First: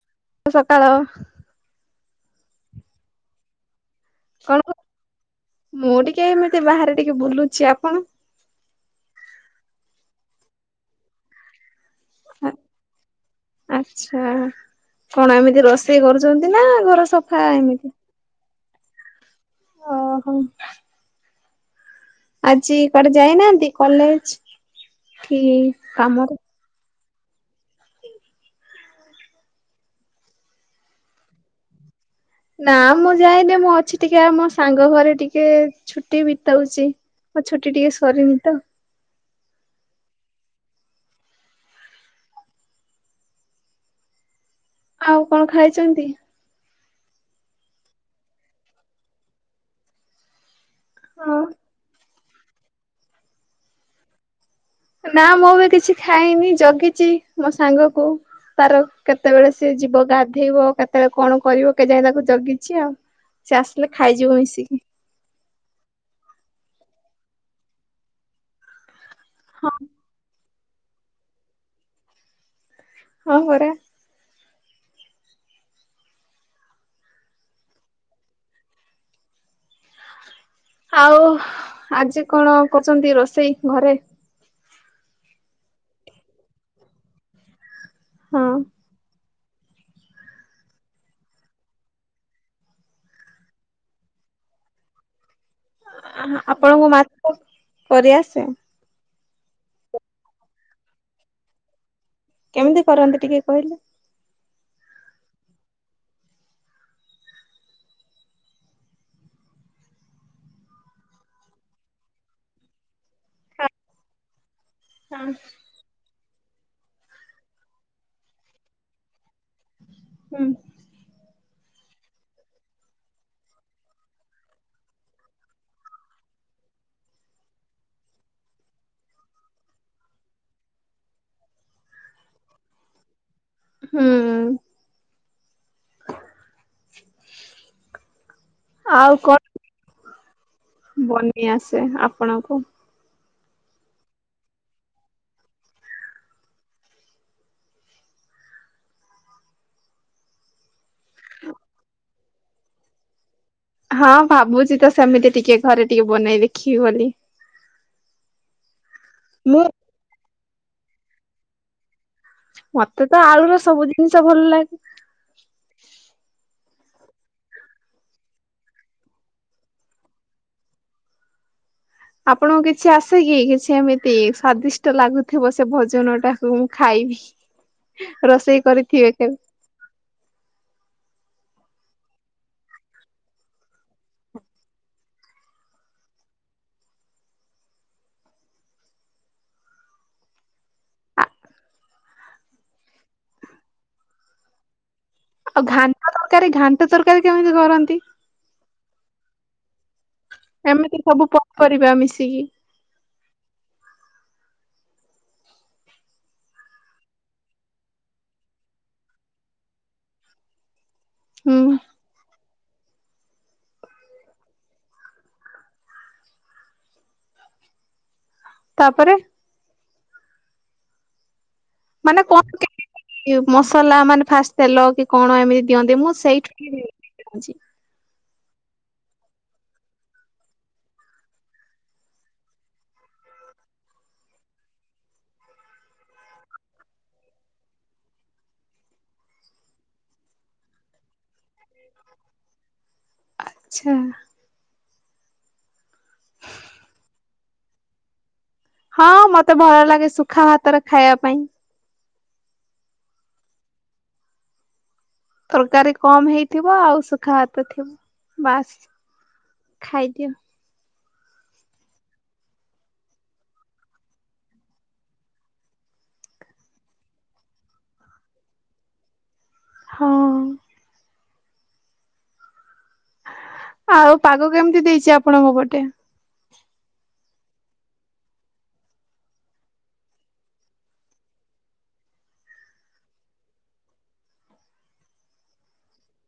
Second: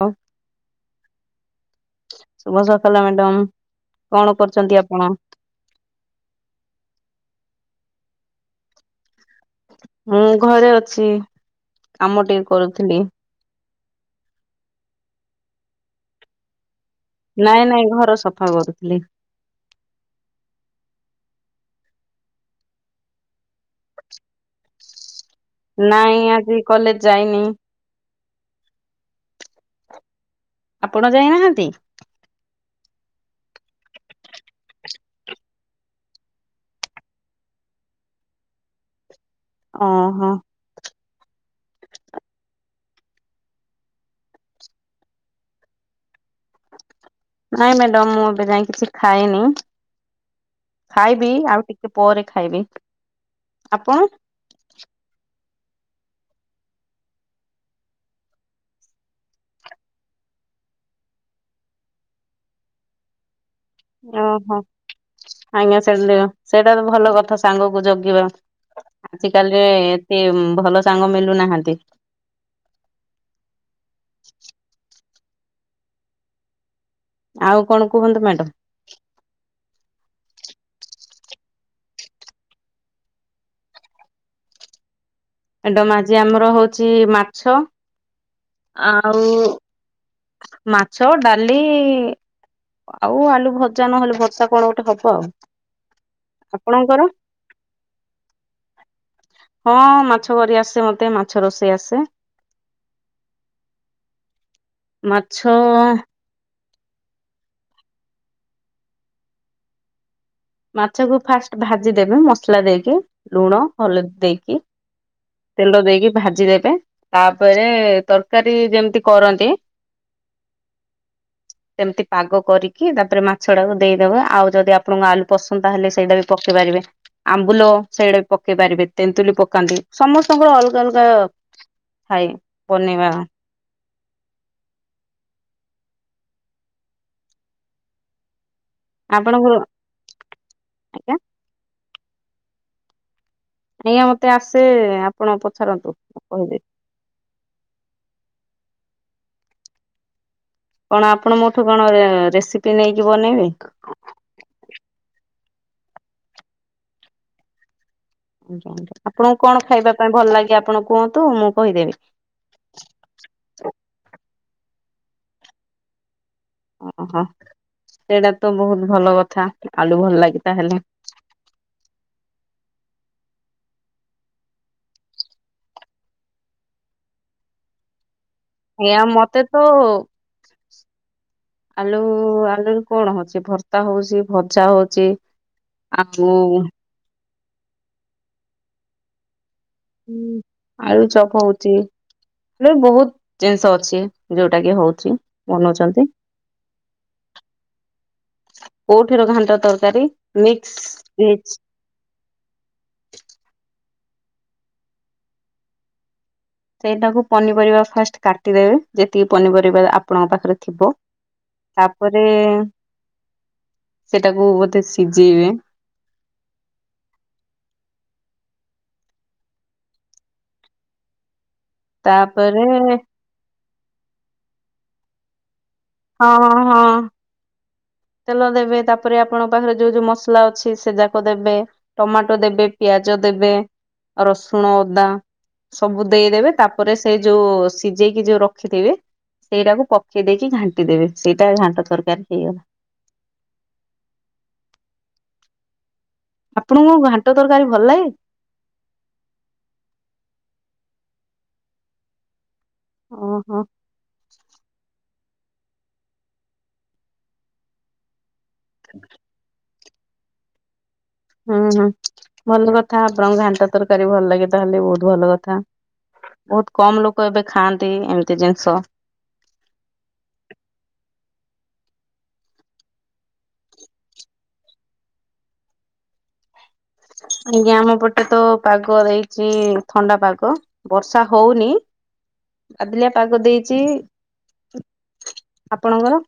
ହ [inaudible] ସକାଳ ଶୁଭ ସକାଳ ମ୍ୟାଡାମ, କଣ କରୁଛନ୍ତି ଆପଣ? ମୁଁ ଟିକେ ଏମିତି ବାହାରେ ଟିକେ ବୁଲୁଛି, ଆପଣ? ମୁଁ ଘରେ ଅଛି କାମ ଟିକେ କରୁଥିଲି। ଆଚ୍ଛା କଣ ଏମିତି ରୋଷେଇ କରୁଛନ୍ତି ନା ଘର ସ ନାଇଁ ନାଇଁ ଘର ସଫା କରୁଥିଲି। ଓହୋ ଆଜି କୁଆଡେ ଯାଇନାହାନ୍ତି କଲେଜ? କି ନାଇଁ କାମରେ? ଆଜି କଲେଜ ଯାଇନି। ଆପଣ ଯାଇନାହାନ୍ତି? ନା ମୁଁ ଯାଇନି ମୁଁ ଅଛି ଟିକେ ମୋ ସାଙ୍ଗ ଘରେ ଟିକେ ଛୁଟି ବିତଉଛି। ମୋ ଛୁଟି ଟିକେ ସରିନି ତ। ଓହୋ ଆଉ କଣ ଖାଇଛନ୍ତି? ନାଇଁ ମ୍ୟାଡ଼ାମ ମୁଁ ଏବେ ଯାଇ କିଛି ଖାଏନି। ଖାଇବି ହଁ ଆଉ ଟିକେ ପରେ ଖାଇବି, ଆପଣ? ନା ମୁଁ ବି କିଛି ଖାଇନି ଜଗିଛି ମୋ ସାଙ୍ଗ କୁ। ତାର କେତେବେଳେ ସିଏ ଯିବ ଗାଧେଇବ କେତେବେଳେ କଣ କରିବ କେ ଯାଏ ତାକୁ ଜଗିଛି ଆଉ। ସେ ଆସ ଓହୋ ଆଜ୍ଞା ସେଠ ସେଇଟା ତ ଭଲ କଥା ସାଙ୍ଗକୁ ଜଗିବା। ଆଜ କାଲିରେ ଏତେ ଭଲ ସାଙ୍ଗ ମଲୁନାହାନ୍ତି। ହଁ ପରା ଆଉ କଣ କୁହନ୍ତୁ ମ୍ୟାଡାମ? ଆଉ ଆଜି କଣ କରୁଛନ୍ତି ରୋଷେଇ ଘରେ? ଏଡମ ଆଜି ଆମର ହଉଛି ମାଛ ହଁ ଆଉ ମାଛ ଡାଲି ଆଉ ଆଲୁ ଭଜା ନହେଲେ ଭଷା କଣ ଗୋଟେ ହବ ଆଉ। ଆପଣଙ୍କୁ ଆପଣଙ୍କର? ମାଛ କରିଆସେ? ହଁ ମାଛ କରି ଆସେ ମତେ ମାଛ ରୋଷେଇ ଆସେ। କେମିତି କରନ୍ତି ଟିକେ କହିଲେ? ମାଛ ମାଛକୁ ଫାଷ୍ଟ ଭାଜିଦବି ମସଲା ଦେଇକି ଲୁଣ ହଳଦୀ ଦେଇକି। ହଁ ତେଲ ଦେଇକି ଭାଜିଦେବେ ତାପରେ ତରକାରୀ ଯେମିତି କରନ୍ତି ହୁଁ ସେମିତି ପାଗ କରିକି ତାପରେ ମାଛ ଟାକୁ ଦେଇଦବା ଆଉ ଯଦି ଆପଣଙ୍କ ଆଲୁ ପସନ୍ଦ ତାହେଲେ ସେଇଟା ବି ପକେଇ ପାରିବେ ଆମ୍ବୁଲ ସେଇଡେ ପକେଇ ପାରିବେ ତେନ୍ତୁଲି ପକାନ୍ତି। ସମସ୍ତଙ୍କର ଅଲଗା ଅଲଗା ଥାଏ ବନେଇବା ହୁଁ ଆଉ ଆପଣଙ୍କର କଣ? ଆଜ୍ଞା ବନି ଆସେ ଆପଣଙ୍କୁ? [inaudible] ମତେ ଆସେ ଆପଣ ପଚାରନ୍ତୁ କହିଦେବି। କଣ ଆପଣ ମୋଠୁ କଣ ରେସିପି ନେଇକି ବନେଇବେ? ହଁ ଭାବୁଛି ତ ସେମିତି ଟିକେ ଘରେ ଟିକେ ବନେଇ ଦେଖିବି ବୋଲି। ଆପଣଙ୍କୁ କଣ ମୁଁ ଖାଇବା ପାଇଁ ଭଲ ଲାଗେ ଆପଣ କୁହନ୍ତୁ? ମୁଁ କହିଦେବି। ମତେ ତ ଆଳୁର ସବୁ ଜିନିଷ ଭଲ ଲାଗେ। ଓହୋ। ସେଇଟା ତ ବହୁତ ଭଲ କଥା। ଆଳୁ ଭଲ ଲାଗି ତାହେଲେ। ଆପଣଙ୍କୁ କିଛି ଆସେ କିି କିଛି ଏମିତି ସ୍ଵାଦିଷ୍ଟ ଲାଗୁଥିବ ସେ ଭୋଜନ ଟାକୁ ମୁଁ ଖାଇବି। ରୋଷେଇ ଏଆ କରିଥିବେ କେବେ ମତେ ତ ଆଳୁ ଆଳୁରୁ କଣ ହଉଛି? ଭର୍ତ୍ତା ହଉଛି, ଭଜା ହଉଛି। [inaudible] ହୁଁ, ଆଳୁ ଚପ ହଉଛି। ଏ ବହୁତ ଜିନିଷ ଅଛି ଯୋଉଟା କି ହଉଛି। ଆଉ ବନଉଛନ୍ତି ଘାଣ୍ଟ ତରକାରୀ, ଘାଣ୍ଟ ତରକାରୀ କେମିତି କରନ୍ତି? କୋଉଠି ର ଘାଣ୍ଟ ତରକାରୀ? ମିକ୍ସ ଭେଜ ପରିବା ମିଶିକି। ସେଇଟାକୁ ପନିପରିବା ଫାଷ୍ଟ କାଟିଦେବେ। ଯେତିକି ପନିପରିବା ଆପଣଙ୍କ ପାଖରେ ଥିବ। ହୁଁ ତାପରେ ସେଟାକୁ ବୋଧେ ସିଝେଇବେ। ତାପରେ? ମାନେ କଣ ତାପରେ [inaudible] ମସଲା ମାନେ ଫାଷ୍ଟ ତେଲ କି କଣ ଏମିତି? ଦିଅନ୍ତି ମୁଁ ହଁ ସେଇଠୁ ହଁ [inaudible] ତେଲ ଦେବେ ତାପରେ ଆପଣଙ୍କ ପାଖରେ ଯୋଉ ଯୋଉ ମସଲା ଅଛି ସେ ଯାକ ଦେବେ ଟମାଟୋ ଦେବେ, ପିଆଜ ଦେବେ, ରସୁଣ ଅଦା ସବୁ ଦେଇଦେବେ ତାପରେ ସେ ଯୋଉ ସିଝେଇକି ଯୋଉ ରଖିଥିବେ ସେଇଟାକୁ ପକେଇ ଦେଇକି ଘାଣ୍ଟି ଦେବେ। ସେଇଟା ଘାଣ୍ଟ ତରକାର ହେଇଗଲା। ଆଛା ଆପଣଙ୍କୁ ଘାଣ୍ଟ ତରକାରୀ ଭଲ ଲାଗେ? ହଁ ମତେ ଭଲ ଲାଗେ ସୁଖା ଭାତରେ ଖାଇବା ପାଇଁ। ଓହୋ ତରକାରୀ କମ ହେଇଥିବ। ଆଉ ସୁଖା ହାତ ଥିବ। ବାସ୍ ଖାଇଦିଏ। ହୁଁ ହୁଁ। ଭଲ କଥା। ଆପଣଙ୍କୁ ଘାଣ୍ଟା ତରକାରୀ ଭଲ ଲାଗେ ତାହେଲେ ବହୁତ ଭଲ କଥା। ବହୁତ କମ ଲୋକ ଏବେ ଖାଆନ୍ତି ଏମିତି ଜିନିଷ। ହଁ ଆଉ ପାଗ କେମିତି ଦେଇଛି ଆପଣଙ୍କ ପଟେ? ଆଜ୍ଞା, ଆମ ପଟେ ତ ପାଗ ଦେଇଛି ଥଣ୍ଡା ପାଗ। ବର୍ଷା ହଉନି, ବାଦଲିଆ ପାଗ ଦେଇଛି। ଆପଣଙ୍କର?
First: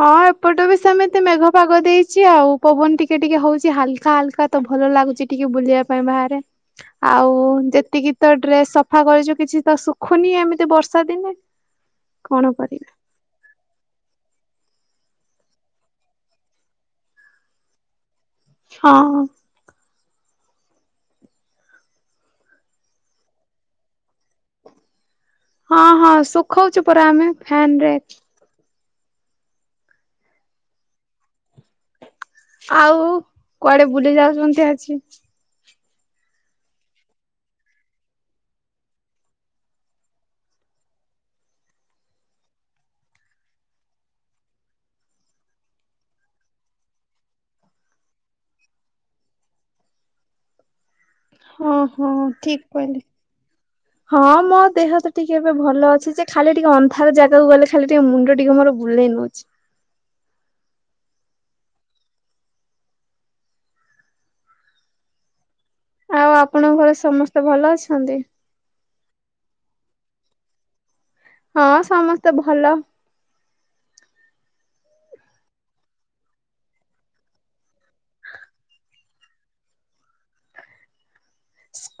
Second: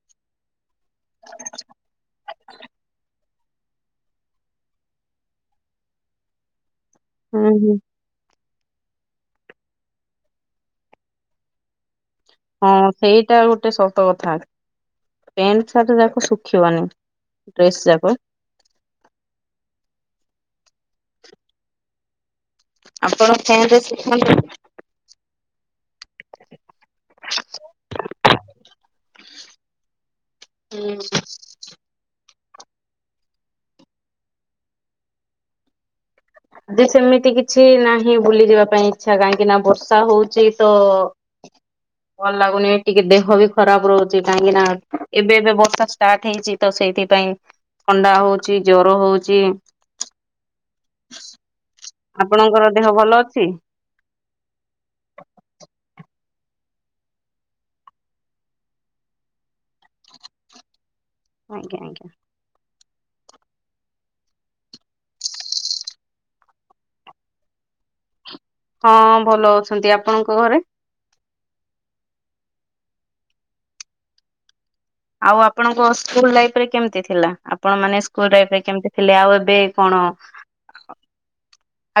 ହଁ ଏପଟେ ବି ସେମିତି ମେଘ ପାଗ ଦେଇଛି ଆଉ। ପବନ ଟିକେ ଟିକେ ହଉଛି ହାଲକା ହାଲକା। ତ ଭଲ ଲାଗୁଛି ଟିକେ ବୁଲିବା ପାଇଁ ବାହାରେ। ଆଉ ହୁଁ ହୁଁ। ଯେତିକି ତ ଡ୍ରେସ ସଫା କରିଛୁ କିଛି ତ ଶୁଖୁନି ଏମିତି ବର୍ଷା ଦିନେ। କଣ କରିବା ହଁ ସେଇଟା ଗୋଟେ ସତ କଥା। ପେଣ୍ଟ, ସାର୍ଟ ଯାକ ଶୁଖିବନି ଡ୍ରେସ୍ ଯାକ। ହଁ। ଆପଣ ଫ୍ୟାନ୍ ରେ ଶିଖାନ୍ତୁ। ହଁ ହଁ, ଶୁଖୋଉଚୁ ପରା ଆମେ ଫ୍ୟାନ ରେ। ହୁଁ। ଆଉ କୁଆଡେ ବୁଲି ଯାଉଚନ୍ତି ଆଜି? ଆଜି ସେମିତି କିଛି ନାହିଁ ବୁଲି ଯିବା ପାଇଁ ଇଛା, କାହିଁକି ନା ବର୍ଷା ହଉଚି ତ [unintelligible] ଭଲ ଲାଗୁନି, ଟିକେ ଦେହ ବି ଖରାପ ରହୁଛି କାହିଁକି ନା, ଏବେ ଏବେ ବର୍ଷା ଷ୍ଟାର୍ଟ ହେଇଛି ତ ସେଇଥିପାଇଁ। ଥଣ୍ଡା ହଉଚି, ଜର ହଉଚି। ହଁ ହଁ, ଠିକ୍ ଆପଣଙ୍କର ଦେହ କହିଲେ। ଭଲ ଅଛି? ହଁ ମୋ ଦେହ ତ ଟିକେ ଏବେ ଭଲ ଅଛି ଯେ, ଖାଲି ଟିକେ ଅନ୍ଧାର ଜାଗାକୁ ଗଲେ ଖାଲି ଟିକେ ମୁଣ୍ଡ ଟିକେ ମୋର ବୁଲେଇ ନଉଚି। ଆଜ୍ଞା ଆଜ୍ଞା। ଆଉ ଆପଣଙ୍କ ଘରେ ସମସ୍ତେ ଭଲ ଅଛନ୍ତି? ହଁ ଭଲ ଅଛନ୍ତି, ଆପଣଙ୍କ ଘରେ? ହଁ, ସମସ୍ତେ ଭଲ। ଆଉ ଆପଣଙ୍କ ସ୍କୁଲ ଲାଇଫ ରେ କେମିତି ଥିଲା, ଆପଣ ମାନେ ସ୍କୁଲ ରେ ଏବେ କେମିତି ଥିଲେ, ଆଉ ଏବେ କଣ?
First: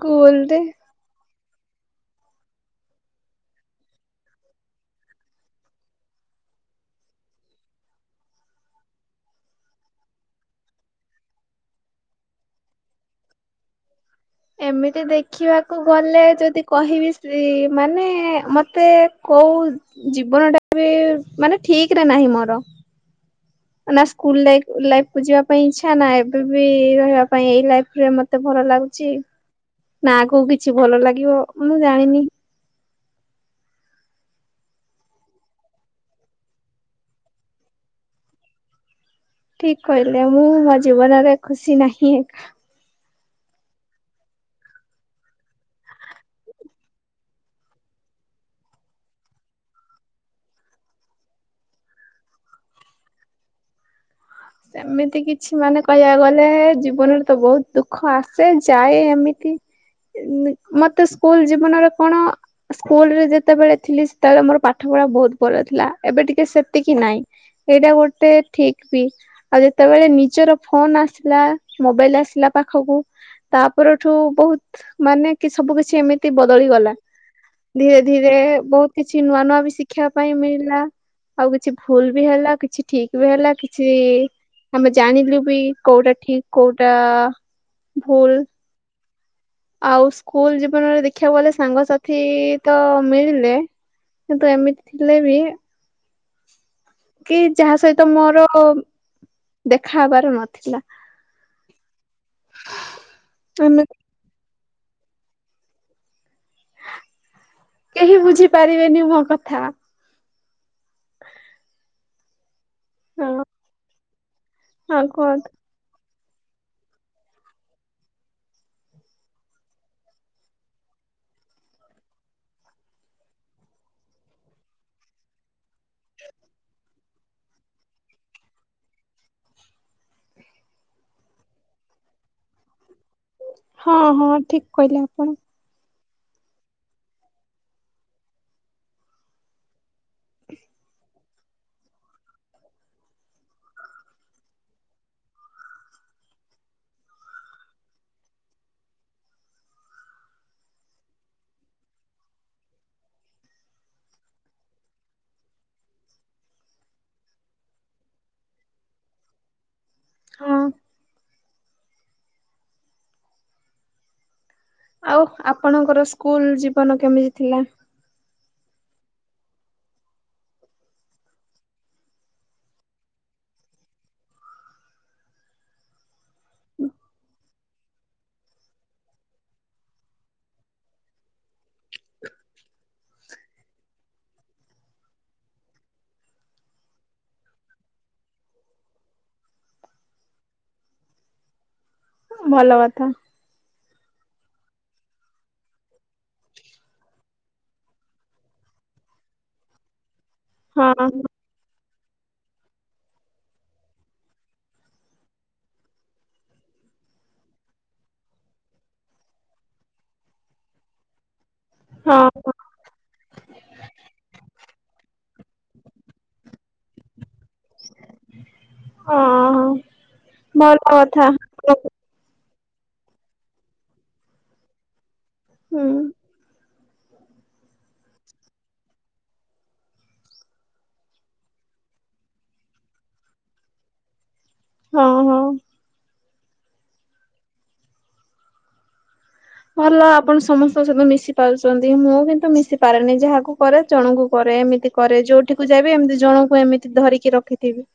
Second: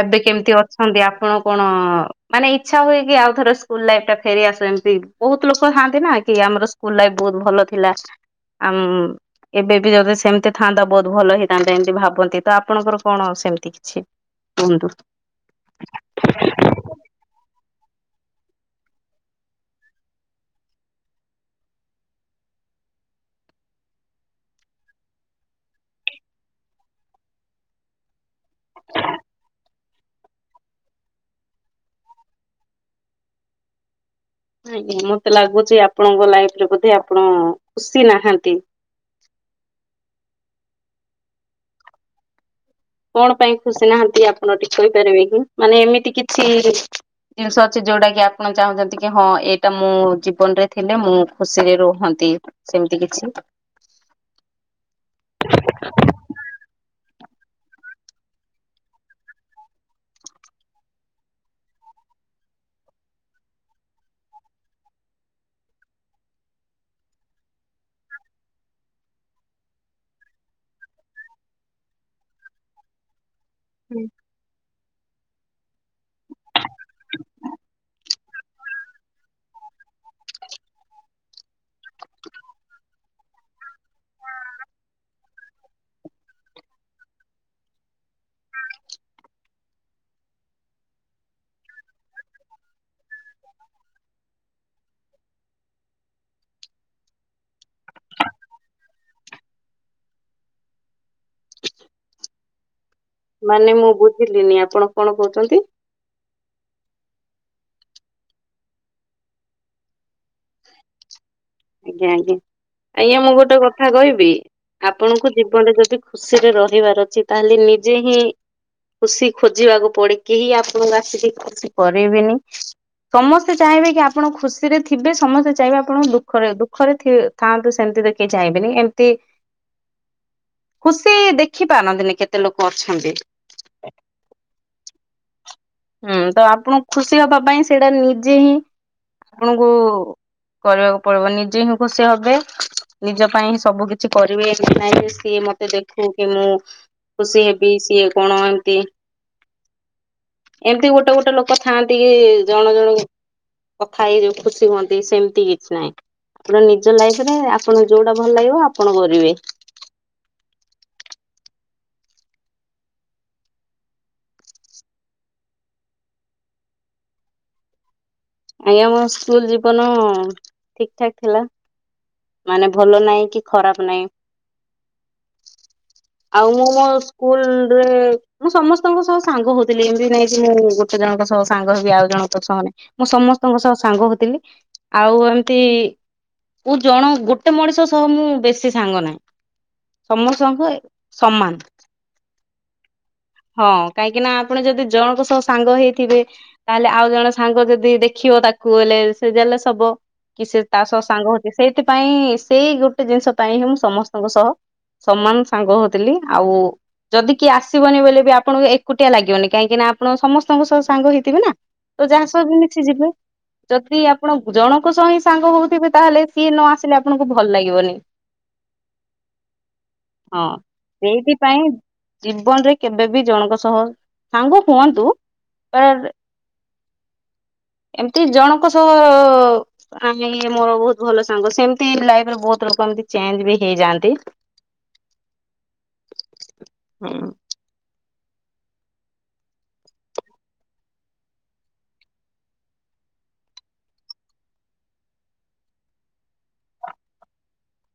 ଏବେ କେମିତି ଅଛନ୍ତି? ଆପଣ କଣ ମାନେ ଇଛା ହୁଏ କି, ଆଉଥର ସ୍କୁଲ ଲାଇଫ ଟା ଫେରିଆସୁ ଏମତି, ବହୁତ ଲୋକ ଥାଆନ୍ତି ନା କି ଆମର ସ୍କୁ ସ୍କୁଲ ଲାଇଫ ବହୁତ ଭଲ ଥିଲା, ଆମ୍ ଏବେ ବି ଯଦି ସେମିତି ଥାନ୍ତା, ବହୁତ ଭଲ ହେଇଥାନ୍ତା, ଏମିତି ଭାବନ୍ତି, ତ ଆପଣଙ୍କର କଣ ସେମିତି କିଛି? କୁହନ୍ତୁ? ଏମିତି ଦେଖି ଦେଖିବାକୁ ଗଲେ ଯଦି କହିବି ସେ ମାନେ ମତେ କଉ ଜୀବନ ଟା ବି ମାନେ ଠିକ ରେ ନାହିଁ ମୋର। ନା ସ୍କୁଲ ଲାଇ ଲାଇଫ କୁ ଯିବା ପାଇଁ ଇଛା, ନା ଏବେ ବି ରହିବା ପାଇଁ ଏଇ ଲାଇଫରେ ମ ଏତେ ଭଲ ଲାଗୁଚି, ନା ଆଗକୁ କିଛି ଭଲ ଲାଗିବ, ମୁଁ ଜାଣିନି। ଆଜ୍ଞା, ମତେ ଲାଗୁଚି ଆପଣଙ୍କ ଲାଇଫରେ ବୋଧେ ଆପଣ ଖୁସି ନାହାନ୍ତି? ଠିକ କହିଲେ, ମୁଁ ମୋ ଜୀବନରେ ଖୁସି ନାହିଁ। କଣ ପାଇଁ ଖୁସି ନାହାନ୍ତି ଆପଣ ଟିକେ କହିପାରିବେ କି? ମାନେ ଏମିତି କିଛି ଜିନିଷ ଅଛି ଯୋଉଟା କି ଆପଣ ଚାହୁଁଛନ୍ତି କି, ହଁ ଏଇଟା ମୁଁ ଜୀବନ ରେ ଥିଲେ ମୁଁ ଖୁସିରେ ରୁହନ୍ତି। ସେମିତି କିଛି ସେମିତି କିଛି ମାନେ କହିବାକୁ ଗଲେ, ଜୀବନରେ ତ ବହୁତ ଦୁଃଖ ଆସେ ଯାଏ ଏମିତି ମତେ ସ୍କୁଲ ଜୀବନରେ କଣ ସ୍କୁଲ ରେ ଯେତେବେଳେ ଥିଲି ସେତେବେଳେ ମୋର ପାଠ ପଢା ବହୁତ ଭଲ ଥିଲା, ଏବେ ଟିକେ ସେତିକି ନାହିଁ। ସେଇଟା ଗୋଟେ ଠିକ୍ ବି। ଆଉ ଯେତେବେଳେ ନିଜର ଫୋନ ଆସିଲା, ମୋବାଇଲ ଆସିଲା ପାଖକୁ ତାପରଠୁ ବହୁତ ମାନେ କି ସବୁ କିଛି ଏମିତି ବଦଳିଗଲା। ଧୀରେ ଧୀରେ ବହୁତ କିଛି ନୂଆ ନୂଆ ବି ଶିଖିବା ପାଇଁ ମିଳିଲା। ଆଉ କିଛି ଭୁଲ ବି ହେଲା, କିଛି ଠିକ ବି ହେଲା, କିଛି ହେଲେ ବି କୋଉଟା ଠିକ୍, କୋଉଟା ଭୁଲ୍ ଆଉ ସ୍କୁଲ ଜୀବନରେ ଦେଖିବାକୁ ଗଲେ ସାଙ୍ଗସାଥି ତ ମିଳିଲେ, କିନ୍ତୁ ଏମିତି ଥିଲେ ବି [unintelligible] କି ଯାହା ସହିତ ମୋର ଦେଖା ହବାର ନଥିଲା। ମାନେ ଆମେ ମୁଁ ବୁଝିଲିନି, ଆପଣ କଣ କହୁଚନ୍ତି? କେହି ବୁଝିପାରିବେନି ମୋ କଥା। ଆଜ୍ଞା ଆଜ୍ଞା ଆଜ୍ଞା ମୁଁ ହଁ ଗୋଟେ କଥା କହିବି ହଁ ଆପଣଙ୍କୁ କୁହନ୍ତୁ। ଜୀବନରେ ଯଦି ଖୁସିରେ ରହିବାର ଅଛି ତାହେଲେ ନିଜେ ହିଁ ଖୁସି ଖୋଜିବାକୁ ପଡ଼େ କେହି ଆପଣଙ୍କୁ ଆସିକି ଖୁସି କରେଇବେନି। ସମସ୍ତେ ଚାହିଁବେ କି ଆପଣ ଖୁସିରେ ଥିବେ ସମସ୍ତେ ଚାହିଁବେ ଆପଣଙ୍କ ଦୁଃଖ ଦୁଖ ଦୁଖରେ ଥାଆନ୍ତୁ ସେମିତି ତ କେହି ଯାଇବେନି ଏମିତି ଖୁସି ଦେଖି ପାରନ୍ତିନି କେତେ ଲୋକ ଅଛନ୍ତି। ହଁ ହଁ ଠିକ କହିଲେ ଆପଣ। ହୁଁ ତ ଆପଣ ଖୁସି ହବା ପାଇଁ ସେଇଟା ନିଜେ ହିଁ ଆପଣଙ୍କୁ କରିବାକୁ ପଡିବ ନିଜେ ହିଁ ଖୁସି ହବେ ନିଜ ପାଇଁ ହିଁ ସବୁ କିଛି କରିବେ କିନାଇଁ ସିଏ ମ ସିଏ ଦେଖୁ କି ମୁଁ ଖୁସି ହେବି ସିଏ କଣ ଏମତି ଏମତି ଗୋଟେ ଗୋଟେ ଲୋକ ଥାଆନ୍ତି କି ଜଣେ ଜଣ କଥା ହେଇଯୋଉ ଖୁସି ହୁଅନ୍ତି ସେମିତି କିଛି ନାଇଁ। ଆପଣ ନିଜ ଲାଇଫ ରେ ଆପଣଙ୍କୁ ଯୋଉଟା ଭଲ ଲାଗିବ ଆପଣ କରିବେ। ହଁ ଆଉ ଆପଣଙ୍କର ସ୍କୁଲ ଜୀବନ କେମିତି ଥିଲା? ଆଜ୍ଞା ମୋ ସ୍କୁଲ ଜୀବନ ଠିକ ଠାକ ଥିଲା। ମାନେ ଭଲ ନାଇଁ କି ଖରାପ ନାଇଁ। ଆଉ ମୁଁ ମୋ ସ୍କୁଲ ରେ ମୁଁ ସମସ୍ତଙ୍କ ସହ ସାଙ୍ଗ ହଉଥିଲି ଏମିତି ନାଇଁ କି ମୁଁ ଗୋଟେ ଜଣଙ୍କ ସହ ସାଙ୍ଗ ହେବି ଆଉ ଜଣଙ୍କ ସହ ନାହିଁ। ମୁଁ ସମସ୍ତଙ୍କ ସହ ସାଙ୍ଗ ହଉଥିଲି ଆଉ ଏମିତି ମୁଁ ଜଣ ଗୋଟେ ମଣିଷ ସହ ମୁଁ ବେଶୀ ସାଙ୍ଗ ନାହିଁ, ସମସ୍ତଙ୍କ ସମାନ। ଭଲ କଥା। ହଁ କାହିଁକି ନା ଆପଣ ଯଦି ଜଣଙ୍କ ସହ ସାଙ୍ଗ ହେଇଥିବେ ତାହେଲେ ଆଉ ଜଣେ ସାଙ୍ଗ ଯଦି ଦେଖିବ ତାକୁ ହେଲେ ସେ ଜେଲସ ହବ କି ସେ ତା ସହ ହଁ ସାଙ୍ଗ ସେଇଥିପାଇଁ ସେଇ ଗୋଟେ ଜିନିଷ ପାଇଁ ହିଁ ମୁଁ ସମସ୍ତଙ୍କ ସହ ସମାନ ସାଙ୍ଗ ହଉଥିଲି ଆଉ ଯଦି କିଏ ଆସିବନି ବୋଲି ବି ଆପଣଙ୍କୁ ଏକୁଟିଆ ଲାଗିବନି କାହିଁକି ନା ଆପଣ ସମସ୍ତଙ୍କ ସହ ସାଙ୍ଗ ହେଇଥିବେ ନା। ତ ଯାହା ହଁ ସହ ବି ମିଶି ଯିବେ। ଯଦି ଆପଣ ଜଣଙ୍କ ସହ ହିଁ ସାଙ୍ଗ ହଉଥିବେ ତାହେଲେ ସିଏ ନ ଆସିଲେ ଆପଣଙ୍କୁ ଭଲ ଲାଗିବନି। ହଁ ହଁ ହଁ ଭଲ କଥା ସେଇଥିପାଇଁ ଜୀବନରେ କେବେ ବିି ଜଣଙ୍କ ସହ ସାଙ୍ଗ ହୁଅନ୍ତୁ, ହୁଁ। ପର ଏମିତି ଜଣଙ୍କ ସହ ଆନି ମୋର ବହୁତ ଭଲ ସାଙ୍ଗ ସେମତି ଲାଇଫ ରେ ବହୁତ ଲୋକ ଏମତି ଚେଞ୍ଜ ବି ହେଇଯାଆନ୍ତି। [inaudible] ହଁ ହଁ। ହୁଁ। ଭଲ ଆପଣ ସମସ୍ତଙ୍କ ସହିତ ମିଶି ପାରୁଛନ୍ତି ମୁଁ କିନ୍ତୁ ମିଶି ପାରେନି ଯାହାକୁ କରେ ଜଣଙ୍କୁ କରେ, ଏମିତି କରେ ଯୋଉଠିକୁ ଯାଏ ବି ଏମିତି ଜଣଙ୍କୁ ଏମିତି ଧରିକି ରଖିଥିବି।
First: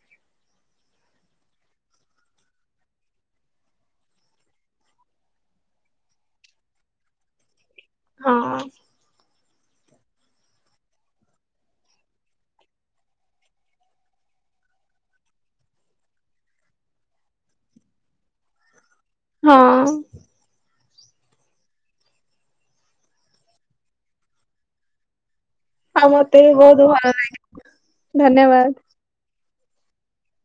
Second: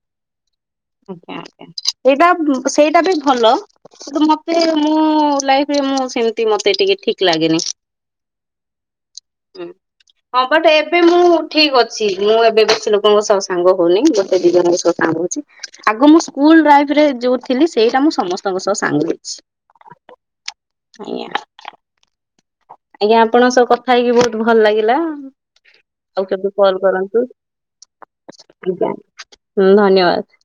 ଆଜ୍ଞା ଆଜ୍ଞା, ସେଇଟା ସେଇଟା ବି ଭଲ। କିନ୍ତୁ ମତେ ମୁଁ ଲାଇଫରେ ମୁଁ ସେମତି ମତେ ଟିକେ ଠିକ ଲାଗେନି। ହଁ। ହୁଁ। ହଁ ବଟ୍ ଏବେ ମୁଁ ଠିକ ଅଛି, ମୁଁ ଏବେ ବେଶୀ ଲୋକଙ୍କ ସହ ସାଙ୍ଗ ହଉନି ଗୋଟେ ଦି ଜଣଙ୍କ ସହ ସାଙ୍ଗ ହଉଛି। ଆଗ ମୁଁ ସ୍କୁଲ ଲାଇଫ ରେ ଯୋଉ ଥିଲି ସେଇଟା ମୁଁ ସମସ୍ତଙ୍କ ସହ ସାଙ୍ଗ ହୁଏ। ହଁ। ଆଜ୍ଞା। ଆଜ୍ଞା ଆପଣଙ୍କ ସହ କଥା ହେଇକି ବହୁତ ଭଲ ଲାଗିଲା। ଆଉ ମତେ କେବେ ବି କଲ ବହୁତ ଭଲ ଲାଗେ। କରନ୍ତୁ ଧନ୍ୟବାଦ। ହୁଁ ଧନ୍ୟବାଦ।